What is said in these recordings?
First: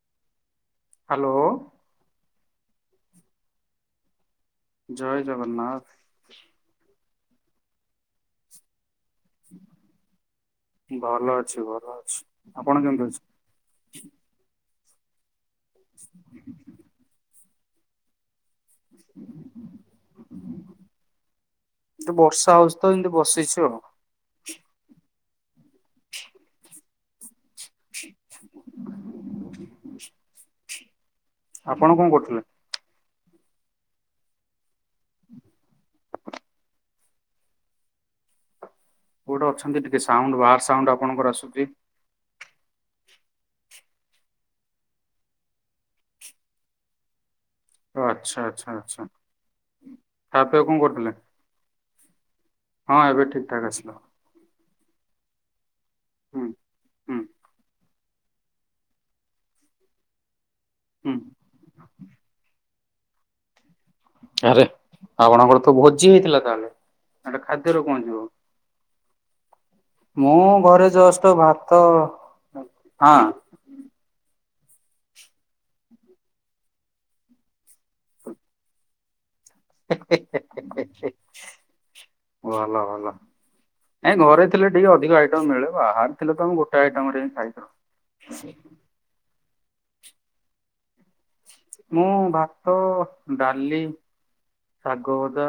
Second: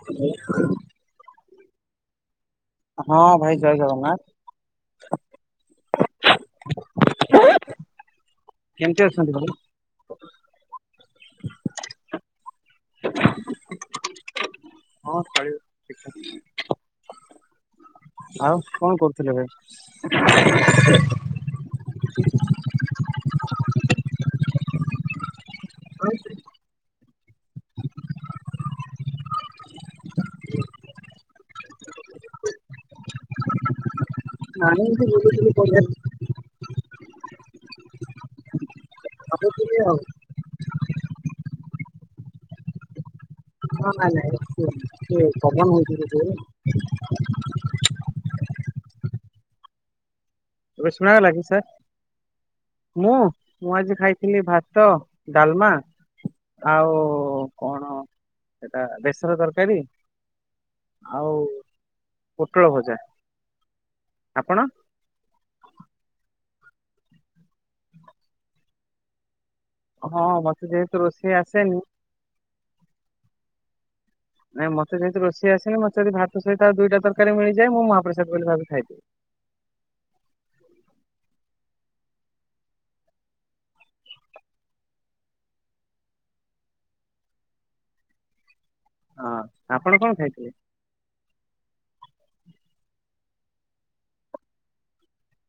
[inaudible] Hello. ହଁ ଭାଇ ଜୟେ ଜଗନ୍ନାଥ। ଜୟେ ଜଗନ୍ନାଥ। କେମିତି ଅଛନ୍ତି? ଭାଇ? ଭଲ ଅଛି ଭଲ ଅଛି। ଆପଣ କେମିତି ଅଛି? ହଁ ଫଳିବ ଦେଖିଆ। ଆଉ କଣ କରୁଥିଲେ ଭାଇ? ବର୍ଷା ହୋଉଚି ତ ଏମିତି ବସିଚି ଆଉ। ଶଏତିରିଶି। [inaudible] ଆପଣ କଣ କରୁଥୁଲେ? ନାଆଁମଏମିତି ବୁଲିକି ନି ପଳିଆଇନୁ। କୋଉଠି ଭାବୁଥିଲି ଅଛନ୍ତି ଆଉ ଟିକେ ସାଉଣ୍ଡ ବାହାର ସାଉଣ୍ଡ ଆପଣଙ୍କର ଆସୁଚି? ହଁ ନାଇଁ ନାଇଁ କୁହନ୍ତୁ ଇଏ ପବନ ହୋଉଚି ତ ଯୋରେ। ଆଚ୍ଛା ଆଚ୍ଛା ଆଚ୍ଛା। ଖା ପିଆ କଣ ଏବେ କରୁଥିଲେ ଶୁଣାଗଲକି ସାରେ? ହଁ ମୁଁ ଏବେ ଠିକ ଠାକ ମୁଁ ଆସିଲା ଆଜି ଖାଇ ଥିଲି ଭାତ ଡାଲମା ହୁଁ। ଆଉ ହୁଁ କଣ ସେଟା ବେସର ତରକାରୀ ହୁଁ ଆଉ ପୋଟଳ ଭଜା। ଆପଣ? ଆରେ ଆପଣଙ୍କର ତ ଭୋଜି ହେଇଥିଲା ତାହେଲେ ହେଟା ଖାଦ୍ୟରେ କଣ ଯିବ। ହଁ ମୁଁ ମତେ ଘରେ ଯେହେତୁ ଯଷ୍ଟ ରୋଷେଇ ଆସେନି ଭାତ ହଁ। ନାଇଁ ମତେ ଯେହେତୁ ରୋସେଇ ଆସେନି ମତେ ଯଦି ଭାତ ସହିତ ଆଉ ଦୁଇଟା ତରକାର ମିଳିଯାଏ ମୁଁ ମହାପ୍ରସାଦ ବୋଲି ଭାବିକି ଖାଇଦିଏ। ହେ ହେ ହେ ଭଲ ଭଲ। ଏ ଘରେ ଥିଲେ ଟିକେ ଅଧିକ ଆଇଟମ୍ ମିଳେ ବାହରେ ଥିଲେ ତ ମୁଁ ଗୋଟେ ଆଇଟମ୍ ରେ ଖାଇ ଦିଏ। [inaudible] ହଁ ଆପଣ କଣ ଖାଇଥିଲେ? ମୁଁ ଭାତ ଡାଲି। ଶାଗ ଭଜା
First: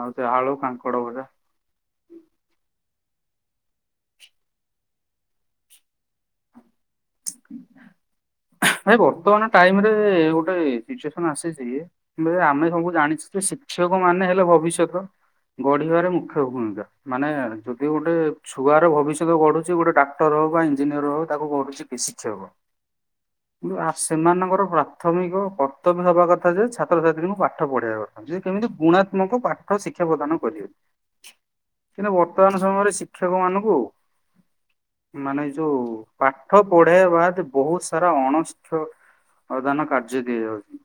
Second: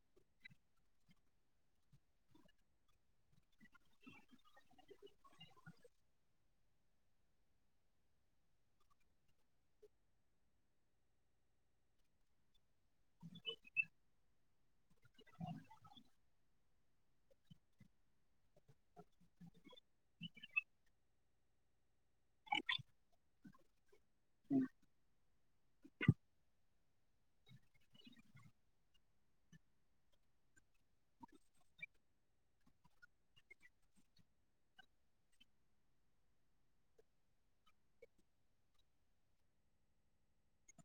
ଆଉ ସେ ଆଳୁ କାଙ୍କଡ ଭଜା। ଭାଇ ବର୍ତ୍ତମାନ ଟାଇମି ରେ ଗୋଟେ ସିଚୁଏସନ୍ ଆସିଚି। ଆମେ ସବୁ ଜାଣିଛୁ ଯେ ଶିକ୍ଷକ ମାନେ ହେଲେ ଭବିଷ୍ୟତ ଗଢିବାରେ ମୁଖ୍ୟ ଭୂମିକା। ମାନେ ଯଦି ଗୋଟେ ଛୁଆର ଭବିଷ୍ୟତ ଗଢୁଛି ଗୋଟେ ଡାକ୍ତର ହଉ ବା ଇଞ୍ଜିନିୟର ହଉ ତାକୁ ଗଢୁଛି। ଶିକ୍ଷକ। କିନ୍ତୁ ଆ ସେମାନଙ୍କର ପ୍ରାଥମିକ କର୍ତ୍ତବ୍ୟ ହବା କଥା ଯେ ଛାତ୍ରଛାତ୍ରୀଙ୍କୁ ପାଠ ପଢିବା କଥା। କେମିତି ଗୁଣାତ୍ମକ ପାଠ ଶିକ୍ଷା ପ୍ରଦାନ କରିବେ। କିନ୍ତୁ ବର୍ତ୍ତମାନ ସମୟରେ ଶିକ୍ଷକ ମାନଙ୍କୁ ମାନେ ଯୋଉ ପାଠ ପଢେଇବା ବାଦେ ବହୁତ ସାରା ଅଣ ଶିକ୍ଷକ ଅଦାନ କାର୍ଯ୍ୟ ଦିଆଯାଉଚି।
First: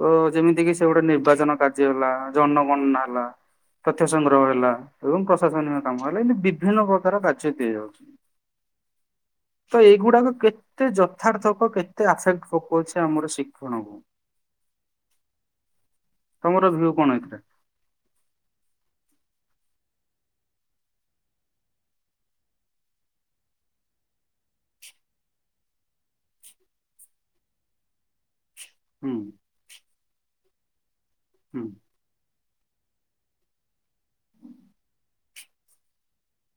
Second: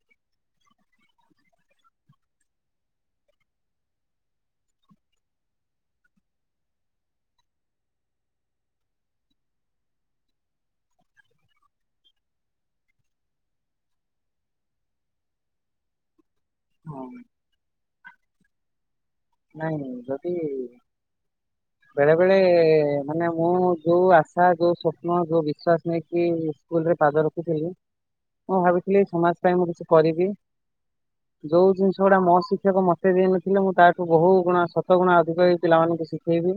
ତ ଯେମିତି କିି ସେ ଗୋଟେ ନିର୍ବାଚନ କାର୍ଯ୍ୟ ହେଲା ଜନ ଗଣନା ହେଲା। ତଥ୍ୟ ସଂଗ୍ରହ ହେଲା ଏବଂ ପ୍ରଶାସନିକ କାମ ହେଲା ଏମିତି ବିଭିନ୍ନ ପ୍ରକାର କାର୍ଯ୍ୟ ତିଆଯାଉଚି। ତ ଏଗୁଡ଼ାକ କେତେ ଯଥାର୍ଥ? ଅ କେତେ ଆଫେକ୍ଟ ପକଉଛି ଆମର ଶିକ୍ଷଣକୁ? ତମର ଭିଉ ହଁ କଣ ଏଥିରେ? ନାଇଁ ନାଇଁ ଯଦି ବେଳେ ବେଳେ ମାନେ ମୁଁ ଯୋଉ ଆଶା ଯୋଉ ସ୍ୱପ୍ନ ଯୋଉ ବିଶ୍ଵାସ ନେଇକି ସ୍କୁଲ୍ ରେ ପାଦ ରଖୁଥିଲି ମୁଁ ଭାବିଥିଲି ହୁଁ ସମାଜ ପାଇଁ ମୁଁ କିଛି କରିବି ହୁଁ ଯୋଉ ଜିନିଷ ସେଗୁଡା ମୋ ଶିକ୍ଷକ ମତେ ଦେଇ ନଥିଲେ ମୁଁ ତା ବହୁ ଗୁଣା ସତ୍ତ ଗୁଣା ଅଧିକ ଏଇ ପିଲାମାନଙ୍କୁ ଶିଖେଇବି।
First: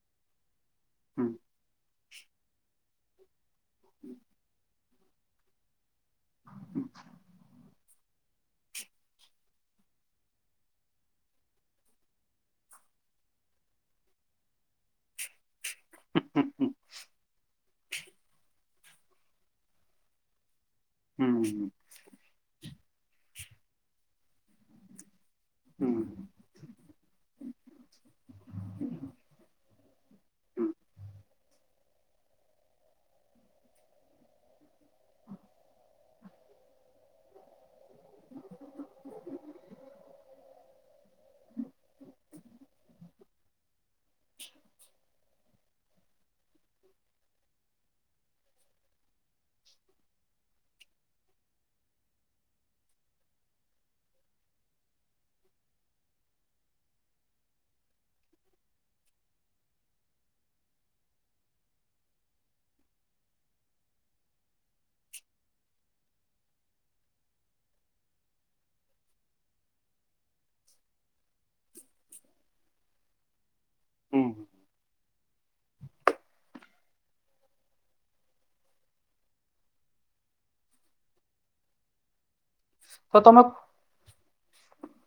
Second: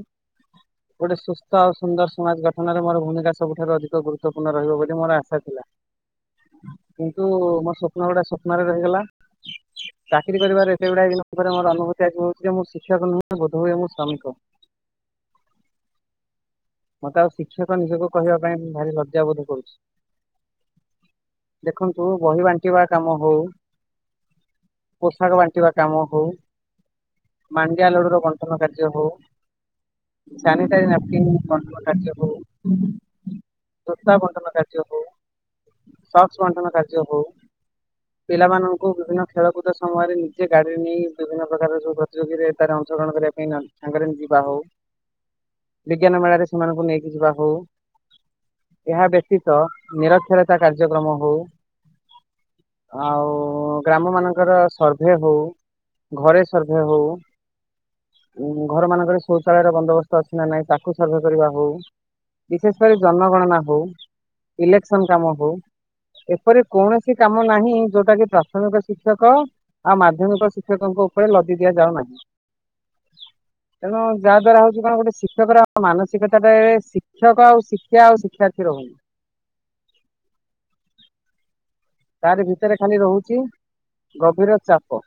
ଗୋଟେ ହୁଁ ସୁସ୍ଥ ଆଉ ସୁନ୍ଦର ସମାଜ ଗଠନରେ ମୋର ଭୂମିକା ସବୁଠାରୁ ଅଧିକ ଗୁରୁତ୍ୱପୂର୍ଣ୍ଣ ରହିବ ବୋଲି ମୋର ଆଶା ଥିଲା। କିନ୍ତୁ ମୋର ସ୍ୱପ୍ନ ଗୁଡା ସ୍ୱପ୍ନରେ ରହିଗଲା। ଚାକିରି କରିବାରେ ଏତେ ଗୁଡ଼ାଏ ଜିନିଷରେ ମୋର ଅନୁଭୂ ମତେ ଆଜି ଲାଗୁଛି ଯେ ମୁଁ ଶିକ୍ଷକ ନୁହଁ ବୋଧ ହୁଏ ମୁଁ ଶ୍ରମିକ। ହୁଁ ହୁଁ ହୁଁ। ମତେ ଆଉ ଶିକ୍ଷକ ନିଜକୁ କହିବା ପାଇଁ ମୁଁ ଭାରି ଲଜ୍ଜା ବୋଧ କରୁଛି। ହୁଁ ହୁଁ ଦେଖନ ତୁ ବହି ବାଣ୍ଟିବା କାମ ହଉ ପୋଷାକ ବା ଣ୍ଟିବା ହୁଁ କାମ ହଉ ମାଣ୍ଡିଆ ଲଡୁର ବଣ୍ଟନ କାର୍ଯ୍ୟ ହଉ ହୁଁ ସାନିଟା [inaudible] ବଣ୍ଟନ କାର୍ଯ୍ୟ ହଉ ଜୋତା ବଣ୍ଟନ କାର୍ଯ୍ୟ ହଉ ସକ୍ସ୍ ବଣ୍ଟନ କଯ୍ୟ ହଉ ପିଲାମାନଙ୍କୁ ବିଭିନ୍ନ ଖେଳ କୁଦ ସମୟରେ ନିଜେ ଗାଡିରେ ନେଇ କି ବିଭିନ୍ନ ପ୍ରକାରର ସବୁ ପ୍ରତିଯୋଗୀରେ ତାରେ ଅଂଶଗ୍ରହଣ କରିବା ପାଇଁ ସାଙ୍ଗରେ ଯିବା ହଉ ବିଜ୍ଞାନ ମେଳାରେ ସେମାନଙ୍କୁ ନେଇକି ଯିବା ହଉ ଏହା ବ୍ୟତୀତ ନିରକ୍ଷରତା କାର୍ଯ୍ୟକ୍ରମ ହଉ ଆଉ ଗ୍ରାମ ମାନଙ୍କର ସର୍ଭେ ହଉ ଘରେ ସର୍ଭେ ହଉ ଉଁ ଘର ମାନଙ୍କରେ ଶୌଚାଳୟର ବନ୍ଦୋବସ୍ତ ଅଛି ନା ନାଇଁ ତାକୁ ସର୍ଭେ କରିବା ହଉ ବିଶେଷ କରି ଜନଗଣନା ହଉ ଇଲେକ୍ସନ କାମ ହଉ ଏପରି କୌଣସି କାମ ନାହିଁ ଯୋଉଟା କି ପ୍ରାଥମିକ ଶିକ୍ଷକ ଆଉ ମାଧ୍ୟମିକ ଶିକ୍ଷକଙ୍କ ଉପରେ ଲଦି ଦିଆଯାଉ ନାହିଁ ତେଣୁ ଯାହା ହୁଁ ଦ୍ଵାରା ହଉଛି କଣ ଗୋଟେ ଶି କ୍ଷକର ମାନସିକତାରେ ଶିକ୍ଷକ ଆଉ ଶିକ୍ଷା ଆଉ ଶିକ୍ଷାର୍ଥୀ ରହୁନି। ତାରି ଭିତରେ ଖାଲି ତ ରହୁଛି ତମେ ଗଭୀର ଚାପ।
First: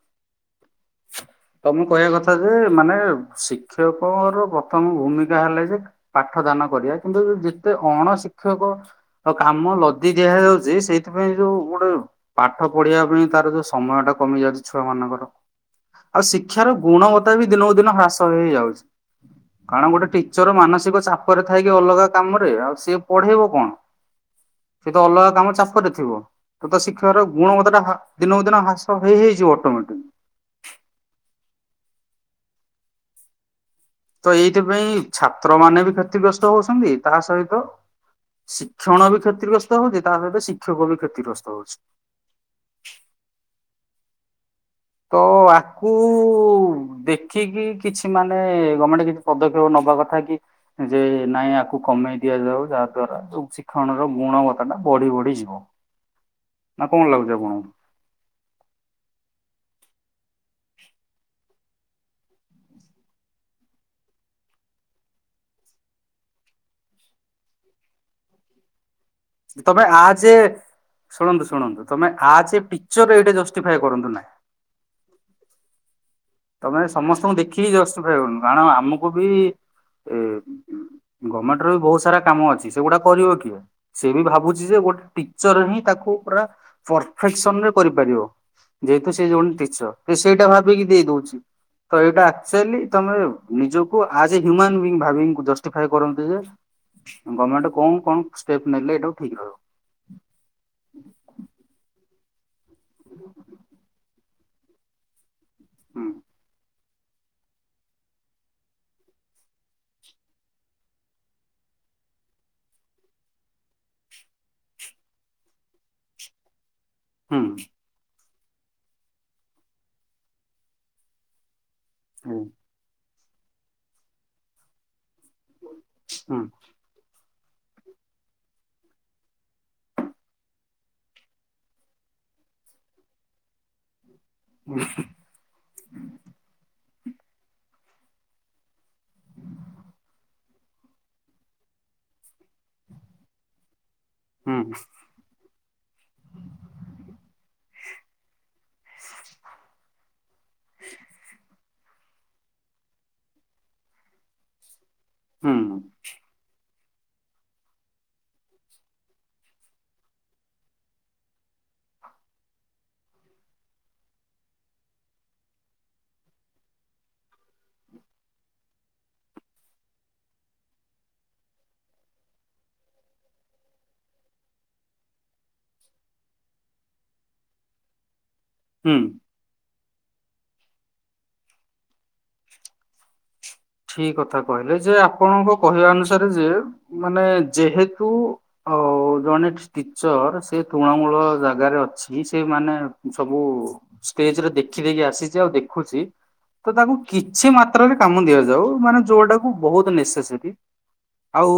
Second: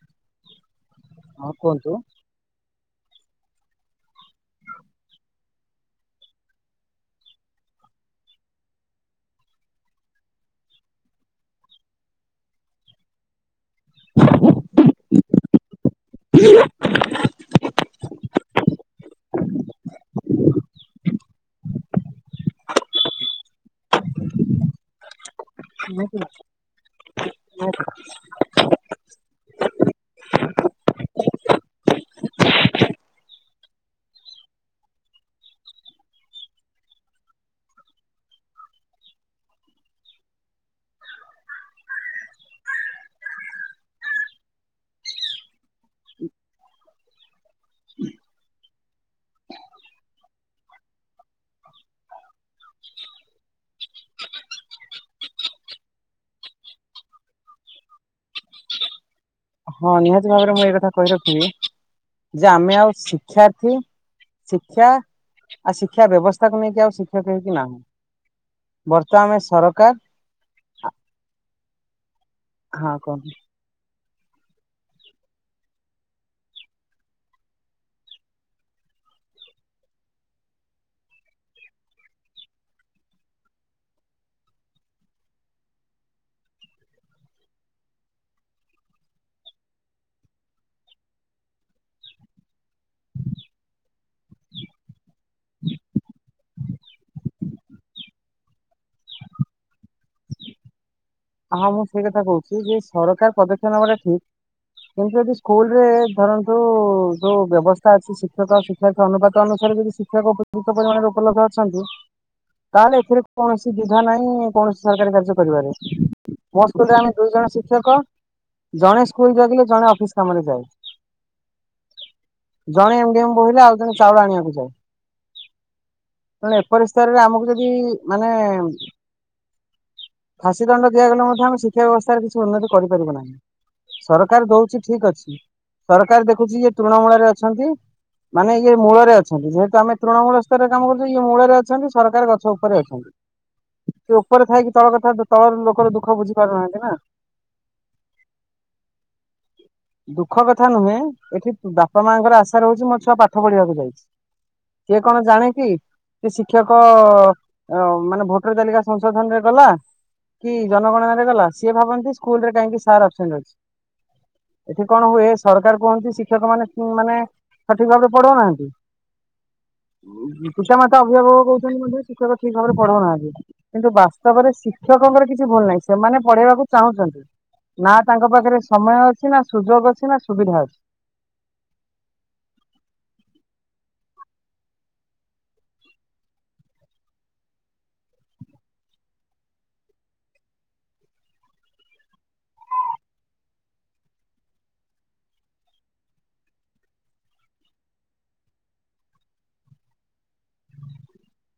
ହଁ ତମେ କୁହନ୍ତୁ କହିବା କଥା ଯେ ମାନେ ଶିକ୍ଷକର ପ୍ରଥମ ଭୂମିକା ହେଲା ଯେ ପାଠ ଦାନ କରିବା କିନ୍ତୁ ଯେତେ ଅଣ ଶିକ୍ଷକ ତ କାମ ଲଦି ଦିଆ ଯାଉଛି ସେଇଥିପାଇଁ ଯୋଉ ଗୋଟେ ପାଠ ପଢିବା ପାଇଁ ତାର ଯୋଉ ସ ସମୟ ଟା କମି ଯାଉଛି ଛୁଆ ମାନଙ୍କର। ଆଉ ଶିକ୍ଷାର ଗୁଣବତ୍ତା ବି ଦିନକୁ ଦିନ ହ୍ରାସ ହେଇଯାଉଛି। କାରଣ ଗୋଟେ ଟିଚର ମାନସିକ ଚାପରେ ଥାଇ କିି ଅଲଗା କାମରେ ଆଉ ସିଏ ପଢେଇବ କଣ? ହୁଁ। ସେ ତ ଅଲଗା କାମରେ ଚା କରୁଥିବ ତଥା ଶିକ୍ଷାର ଗୁଣବତ୍ତା ଟା ହା ଦିନକୁ ଦିନ ହ୍ରାସ ହେଇ ହେଇ ଯିବ ଅଟୋମେଟିକ୍। ତ ଏଇଥିପାଇଁ ଛାତ୍ର ମାନେ ବି କ୍ଷତିଗ୍ରସ୍ତ ହଉଛନ୍ତି ତାହା ସହିତ ଶିକ୍ଷଣ ବି କ୍ଷତିଗ୍ରସ୍ତ ହଉଛି ତା ସହିତ ଶିକ୍ଷକ ବି କ୍ଷତିଗ୍ରସ୍ତ ହଉଛି। ତ ଆକୁ ଦେଖିକି କିଛି ମାନେ ଗଭର୍ମେଣ୍ଟ କିଛି ପଦକ୍ଷେପ ନବା କଥା କି ଯେ ନାଇଁ ଆକୁ କମେଇ ଦିଆଯାଉ ଯାହା ଦ୍ଵାରା ସବୁ କିଛି ଶିକ୍ଷଣର ଗୁଣବତ୍ତା ଟା ବଢି ବଢି ଯିବ ନାଁ କଣ ଲାଗୁଛି ଆପଣଙ୍କୁ? ହଁ ନିହାତି ଭାବରେ ମୁଁ ଏ କଥା କହି ରଖିବି ଯେ ଆମେ ଆଉ ଶିକ୍ଷାର୍ଥୀ ଶିକ୍ଷା ଆ ଶିକ୍ଷା ବ୍ୟବସ୍ଥାକୁ ନେଇକି ଆଉ ଶିକ୍ଷକ ହେଇକି ନାହୁଁ ବର୍ତ୍ ଆମେଶ୍ ତମେ ଆ ଯେ ଶୁଣନ୍ତୁ ଶୁଣନ୍ତୁ ତମେ ଆ ଯେ ହଁ ପିକଚରରେ କୁହନ୍ତୁ ଏଇଟା ଜଷ୍ଟିଫାଏ କରନ୍ତୁ ନାଁ ତମେ ସମସ୍ତଙ୍କୁ ଦେଖିକି ଜଷ୍ଟିଫାଇ ହନୁ କାରଣ ଆମକୁ ବି ଏ ଗମେଣ୍ଟର ବି ବହୁତ ସାରା କାମ ଅଛି ସେଗୁଡା କରିବ କିଏ ସେ ବି ଭାବୁଚି ଯେ ଗୋଟେ ଟିଚର ହିଁ ତାକୁ ପୁରା ପରଫେକ୍ସନରେ କରିପାରିବ ଯେହେତୁ ସେ ଜଣେ ଟିଚର ସେ ସେଇଟା ଭାବିକି ଦେଇ ଦଉଚି ତ ଏଇଟା - [unintelligible] ତମେ ନିଜକୁ ଆଜ ଏ ହ୍ୟୁମାନ ବିଙ୍ଗ ଭାବିଂ ଜଷ୍ଟି ଫାଏ କରନ୍ତୁ ଯେ - ଗମେଣ୍ଟ କଣ କଣ ଷ୍ଟେପ ନେଲେ ଏଟାକୁୁ ଠିକ ରହିବ ହଁ ମୁଁ ସେଇ କଥା କହୁଛି ଯେ ସରକାର ପଦକ୍ଷେ ନେବା ଟା ଠିକ- କିନ୍ତୁ ଯଦି ସ୍କୁଲରେ ହୁଁ ଧରନ୍ତୁ ଯୋଉ ବ୍ୟବସ୍ଥା ଅଛି ଶିକ୍ଷକ ଆଉ ଶିକ୍ଷାର୍ଥି ଅନୁପାତ ଅନୁସାରେ ଯଦି ଶିଖ [unintelligible] ପରିମାଣରେ ଉପଲବଧ ଅଛନ୍ତି- ତାହେଲେ ଏଥିରେ କୌଣସି ଦ୍ୱିଧା ନାହିଁ କୌଣସି ସରକାରୀ କାର୍ଯ୍ୟ କରିବାରେ ମୋ ସ୍କୁଲରେ ଆମେ ଦୁଇ ହୁଁ ଜଣ ଶିକ୍ଷକ, ଜଣେ ସ୍କୁଲ ଜଗିଲେ ଜଣେ ଅଫିସ କାମରେ ଯାଏ ହୁଁ ଜଣେ ଏମ ଡି ଏମ୍ ବହିଲେ ଆଉ ଜଣେ ଚାଉଳ ଆଣିବାକୁ ଯାଏ ହୁଁ ତଣୁ ଏପରି ସ୍ତରରେ ଆମୁକୁ ଯଦି ମାନେ ଫାଶୀ ଦଣ୍ଡ ଦିଆଗଲେ ମଧ୍ୟ ଆମେ ଶିକ୍ଷା ବ୍ୟବସ୍ଥାରେ କିଛି ଉନ୍ନତି କରିପାରିବୁ ନାହିଁ ସରକାର ଦଉଚି ଠିକ ଅଛି, ସରକାର ଦେଖୁଚି ଇଏ ତୃଣମୂଳରେ ଅଛନ୍ତି ମାନେ ଇଏ ମୂଳରେ ଅଛନ୍ତି ଯେହେତୁ ଆମେ ତୃଣମୂଳ ସ୍ତରରେ କାମ କରୁଚୁ ଇଏ ମୂଳରେ ଅଛନ୍ତି ସରକାର ଗଛ ଉପରେ ଅଛନ୍ତି ସେ ଉପରେ ହୁଁ ଥାଇକି ତଳ କଥା ତଳର ଲୋକର ଦୁଃଖ ବୁଝି ପାରୁନାହାନ୍ତି ନା ଦୁଃଖ କଥା ନୁହେଁ ଏଠି- ବାପା ମାଙ୍କର ଆଶା ରହୁଚି ମୋ ଛୁଆ ପାଠ ପଢିବାକୁ ଯାଇଚି, କିଏ କଣ ଜାଣେ ହୁଁ କି - କି ଶିକ୍ଷକ ମାନେ ଭୋଟର ତାଲିକା ସଂଶୋଧନରେ ଗଲା- କି ଜନଗଣାରେ ଗଲା ସିଏ ଭାବନ୍ତି ସ୍କୁଲରେ କାହିଁକି ସାର୍ ଆବସେଣ୍ଟ ଅଚି ଏଠି କଣ ହୁଏ ସରକାର କୁହନ୍ତି ଶିକ୍ଷକ ମାନେ ମାନେ ସଠିକ ଭାବରେ ପଢଉ ନାହାନ୍ତି ପିତା ମାତା ଅଭିଭାବକ କହୁଚନ୍ତି ମଧ୍ୟ ଶିକ୍ଷକ ଠିକ ଭାବରେ ପଢଉ ନାହାନ୍ତି କିନ୍ତୁ ବାସ୍ତବରେ ଶିକ୍ଷକଙ୍କର କିଛି ଭୁଲ ନାହିଁ ସେମାନେ ପଢେଇବାକୁ ଚାହୁଁଚନ୍ତି ନା ତାଙ୍କ ପାଖରେ ସମୟ ହୁଁ। ଅଛି ନା ସୁଯୋଗ ଅଛି ନା ସୁବିଧା ଅଛି- ଠିକ କଥା କହିଲେ ଯେ ଆପଣଙ୍କ କହିବା ଅନୁସାରେ ଯେ ମାନେ ଯେହେତୁ- ଓ ଜଣେ ଟିଚର ସେ ତୃଣମୂଳ ଜାଗାରେ ଅଚ - ଛି ସେ ମାନେ ସବୁ ଷ୍ଟେଜରେ ଦେଖିଦେଖି ଆସିଚି ଆଉ ଦେଖୁଚି ତ ତାକୁ କିଛି ମାତ୍ରରେ କାମ ଦିଆଯାଉ [unintelligible] ମାନେ ଯୋଉଟାକୁ ବହୁତ ନେସେସରି ଆଉ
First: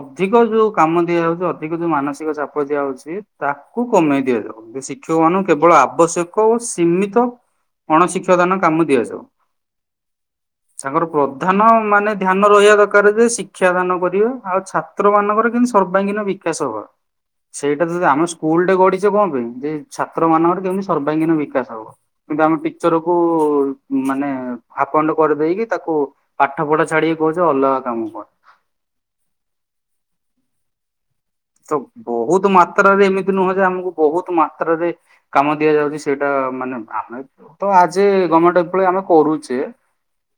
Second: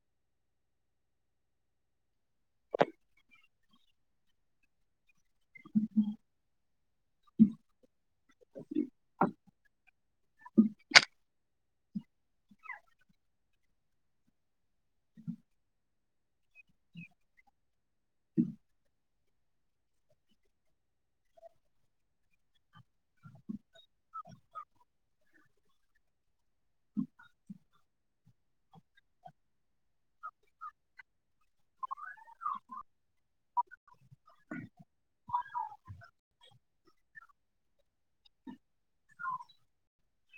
ଅଧିକ ଯୋଉ କାମ ଦିଆଯାଉଚି ଅଧିକ ଯୋଉ ମାନସିକ ଚାପ ଦିଆଯାଉଚି ତାକୁ କମେଇ ଦିଆଯାଉ ଶିକ୍ଷକ ମାନଙ୍କୁ କେବଳ ଆବଶ୍ୟକ ଓ ସୀମିତ ଅଣଶିକ୍ଷା ଦାନ କାମ ଦିଆଯାଉ ତାଙ୍କର - ପ୍ରଧାନ ମାନେ ଧ୍ୟାନ ରହିବା ଦରକାର ଯେ ଶିକ୍ଷାଦାନ କରିବ ଆଉ ଛାତ୍ର ମାନଙ୍କର କିନ୍ତି ସର୍ବାଙ୍ଗୀନ ବିକ କାସ ହବା - ସେଇଟା ତ ଯଦି ଆମ ସ୍କୁଲଟେ ଗଢିଚେ କଣ ପାଇଁ ଯେ ଛାତ୍ର ମାନଙ୍କର କେମିତି ସର୍ବାଙ୍ଗୀନ ବିକାଶ ହବ କିନ୍ତୁ ଆମେ ଟିଚରକୁୁ ମାନେ ଆପଣ୍ଡ କରିଦେଇକି ତାକୁ ପାଠ ପଢା ଛାଡିକି କହୁଚ ଅଲଗା କାମ କର ତ ବହୁତ ମାତ୍ରାରେ ଏମିତି ନୁହଁ ଯେ ଆମକୁ ବହୁତ ମାତ୍ରାରେ - କାମ ଦିଆଯାଉଚି ସେଇଟା ମାନେ ଆମେ ତ ଆଜି ଗମେଣ୍ଟ କୂଳେ ଆମେ କରୁଚେ -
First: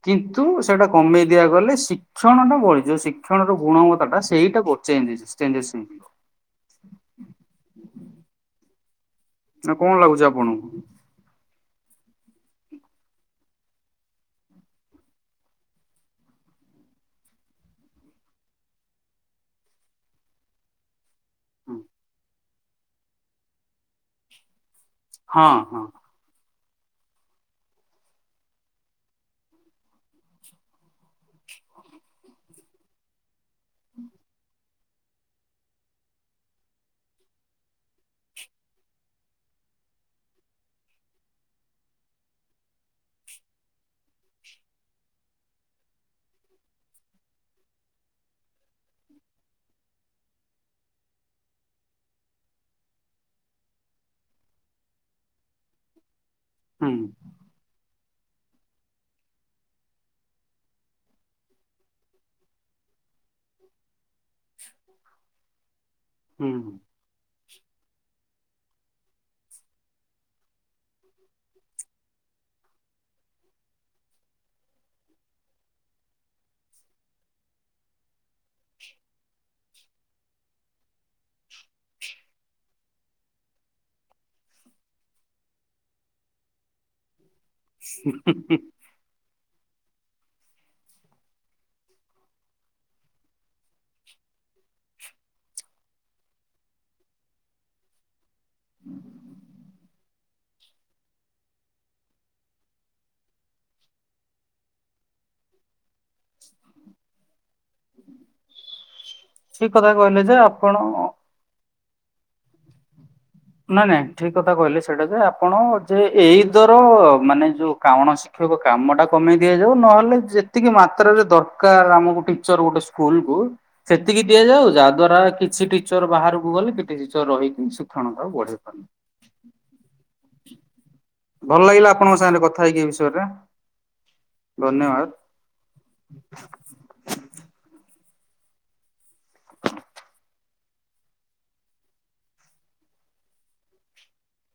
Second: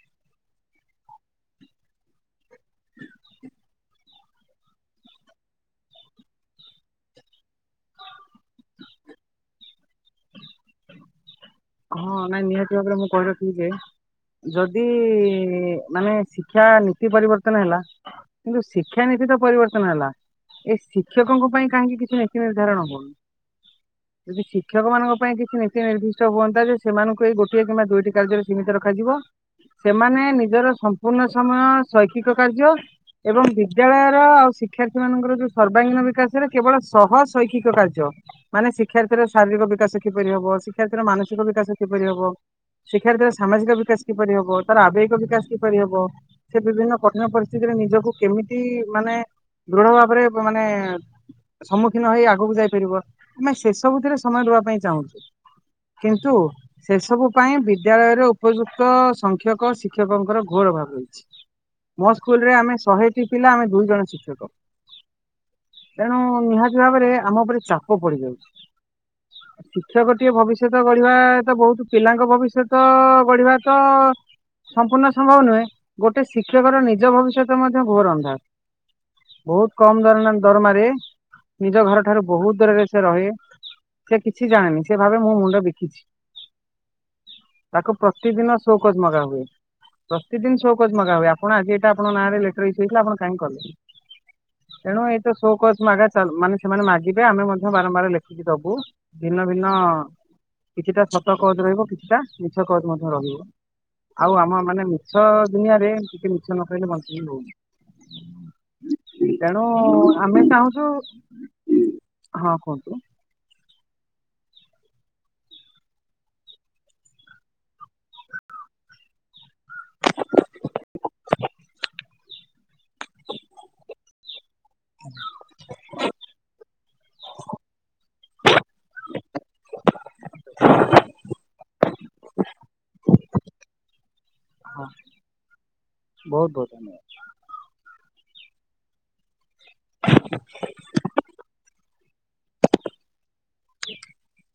କିନ୍ତୁ ସେଇଟା କମେଇ ଦିଆ ଗଲେ ସି - ସେ ମାନଙ୍କୁ ବଳିଯିବ ଶିକ୍ଷଣ ଟା ଗୁଣ ମହାନତ ଟା ସେଇଟା ଚେଞ୍ଜ ଚେଞ୍ଜସ। ନା କଣ ଲାଗୁଛି ଆପଣଙ୍କୁ। ହଁ ନାଇଁ ନିହାତି ଭାବରେ ମୁଁ କହି ରଖିବି ଯେ। ଯଦି ମାନେ ଶିକ୍ଷା ନୀତି ପରିବର୍ତ୍ତନ ହେଲା। କିନ୍ତୁ ଶିକ୍ଷାନୀତି ତ ପରିବର୍ତ୍ତନ ହେଲା ଏ ଶି ଶିକ୍ଷକଙ୍କ ପାଇଁ କାହିଁକି କିଛି ନୀତି ନିର୍ଦ୍ଧାରଣ କଣ ଯଦି ଶିକ୍ଷକ ମାନଙ୍କ ପାଇଁ ହଁ କିଛି ହଁ ନୀତି ନିଦ୍ଧିଷ୍ଟ ହୁଅନ୍ତା ଯେ ସେମାନଙ୍କୁ ଏଇ ଗୋଟିଏ କିମ୍ବା ଦୁଇଟି କାର୍ଯ୍ୟରେ ସୀମିତ ରଖାଯିବ। ସେମାନେ ନିଜର ସମ୍ପୂର୍ଣ୍ଣ ସମୟ ଶୈକ୍ଷିକ କାର୍ଯ୍ୟ ଏବଂ ବି ବିଦ୍ୟାଳୟର ଆଉ ଶିକ୍ଷାର୍ଥୀ ମାନଙ୍କର ଯୋଉ ସର୍ବାଙ୍ଗୀନ ବିକାଶରେ କେବଳ ସହ ଶୈକ୍ଷିକ କାର୍ଯ୍ୟ। ମାନେ ଶିକ୍ଷାର୍ଥୀର ଶାରୀରିକ ବିକାଶ କିପରି ହବ। ଶିକ୍ଷାର୍ଥୀର ମାନସିକ ବିକାଶ କିପରି ହବ। ଶିକ୍ଷାର୍ଥୀର ସାମାଜିକ ବିକାଶ କିପରି ହବ ତାର ଆବେଗିକ ବିକାଶ କିପରି ହବ। ସେ ବିଭିନ୍ନ କଠିନ ପରିସ୍ଥିତିରେ ନିଜକୁ କେମିତି ମାନେ ଦୃଢ ଭାବରେ ମାନେ ସମ୍ମୁଖୀନ ହେଇ ଆଗକୁ ଯାଇପାରିବ ଆମେ ସେ ସବୁଥିରେ ସମୟ ଦବାକୁ ଚାହୁଁଚୁ। କିନ୍ତୁ ହୁଁ ସେ ସବୁ। ପାଇଁ ବିଦ୍ୟାଳୟରେ ଉପଯୁକ୍ତ ସଂଖ୍ୟକ ଶିକ୍ଷକଙ୍କର ଘୋର ଅଭାବ ରହିଚି। ମୋ ସ୍କୁଲରେ ଆମେ ଶହେ ଶହେଟି ପିଲା ଆମେ ଦୁଇ ଜଣ ଶିକ୍ଷକ ତେଣୁ ହୁଁ ନିହାତି ଭାବରେ ଆମ ଉପରେ ଚାପ। ଚାପ ପଡି ଯାଉଛି ଶିକ୍ଷକଟିଏ ଭବିଷ୍ୟତ। ଭବିଷ୍ୟତ ଗଢିବା ତ ବହୁତ ପିଲାଙ୍କ ଭବିଷ୍ୟତ ଗଢିବା ତ ସମ୍ପୂର୍ଣ୍ଣ ସମ୍ଭବ ନୁହେଁ ଗୋଟେ ଶିକ୍ଷକର ନିଜ ଭବିଷ୍ୟତ ମଧ୍ୟ ଘୋର ଅନ୍ଧାର। ବହୁତ କମ ଦର ନା ଦରମାରେ। ନିଜ ଘର ଠାରୁ ବହୁତ ଦୂରରେ ସେ ରହେ ସେ କିଛି ଜାଣେନି ସେ ଭାବେ ମୁଁ ତ ବିକିଚି ତାକୁ ପ୍ରତିଦିନ ହୁଁ ସଓକଜ ମଗା ହୁଏ। ପ୍ରତିଦିନ ସଓକଜ ମଗା ହୁଏ ଆପଣ ଆଜି ଏଇଟା ଆପଣଙ୍କ ନାଁରେ ଲେଟର ଈଶୁ ହୋଇଥିଲା ଆପଣ କାହିଁକି କଲେନି। ତେଣୁ ଏଇ ତ ସୋକ ମାଗାଚାଲ ମାନେ ସେମାନେ ମାଗିବେ ଆମେ ମଧ୍ୟ ବାରମ୍ବାର ଲେଖେ। ଲେଖିକି ଦେବୁ ଭିନ୍ନ ଭିନ୍ନ। କିଛିଟା ସତ କୋଜ ରହିବ କିଛିଟା ମିଛ କୋଜ ମଧ୍ୟ ରହିବ ଆଉ ଆମ ମାନେ। ମିଛ ଦୁନିଆରେ ଟିକେ ମିଛ ନ କହିଲେ ବି ବଞ୍ଚିବି ହଉନି। ତେଣୁ ଠିକ କଥା କହିଲେ ଯେ ଆମେ ଆପଣ ଚାହୁଁଛୁ ହଁ କୁହନ୍ତୁ। ନାଇଁ ନାଇଁ ଠିକ କଥା କହିଲେ ସେଇଟା ଯେ ଆପଣ ଯେ ଏଇଦର ମାନେ ଯୋଉ କାଉଣସି। ଶିକ୍ଷକ କାମଟା କମେଇ ଦିଆଯାଉ ନହେଲେ ଯେତିକି ମାତ୍ରାରେ ଦରକାର ଆମକୁ ଟିଚର ଗୋଟେ ସ୍କୁଲକୁୁ। ସେତିକି ଦିଆଯାଉ ଯାହା ଦ୍ୱାରା କିଛି ଟିଚର ବାହାରକୁ ଗଲେ କିଛି ଟିଚର ରହିକି ଶିକ୍ଷଣ। ଆଉ ବଢ଼େଇ ପାରିଲିନି। ଭଲ ଲାଗିଲା ଆପଣଙ୍କ ସାଙ୍ଗରେ କଥା ହେଇକି ଏ ବିଷୟ ରେ। ଧନ୍ୟବାଦ। ବହୁତ ବହୁତ ଧନ୍ୟବାଦ। [inaudible] [inaudible]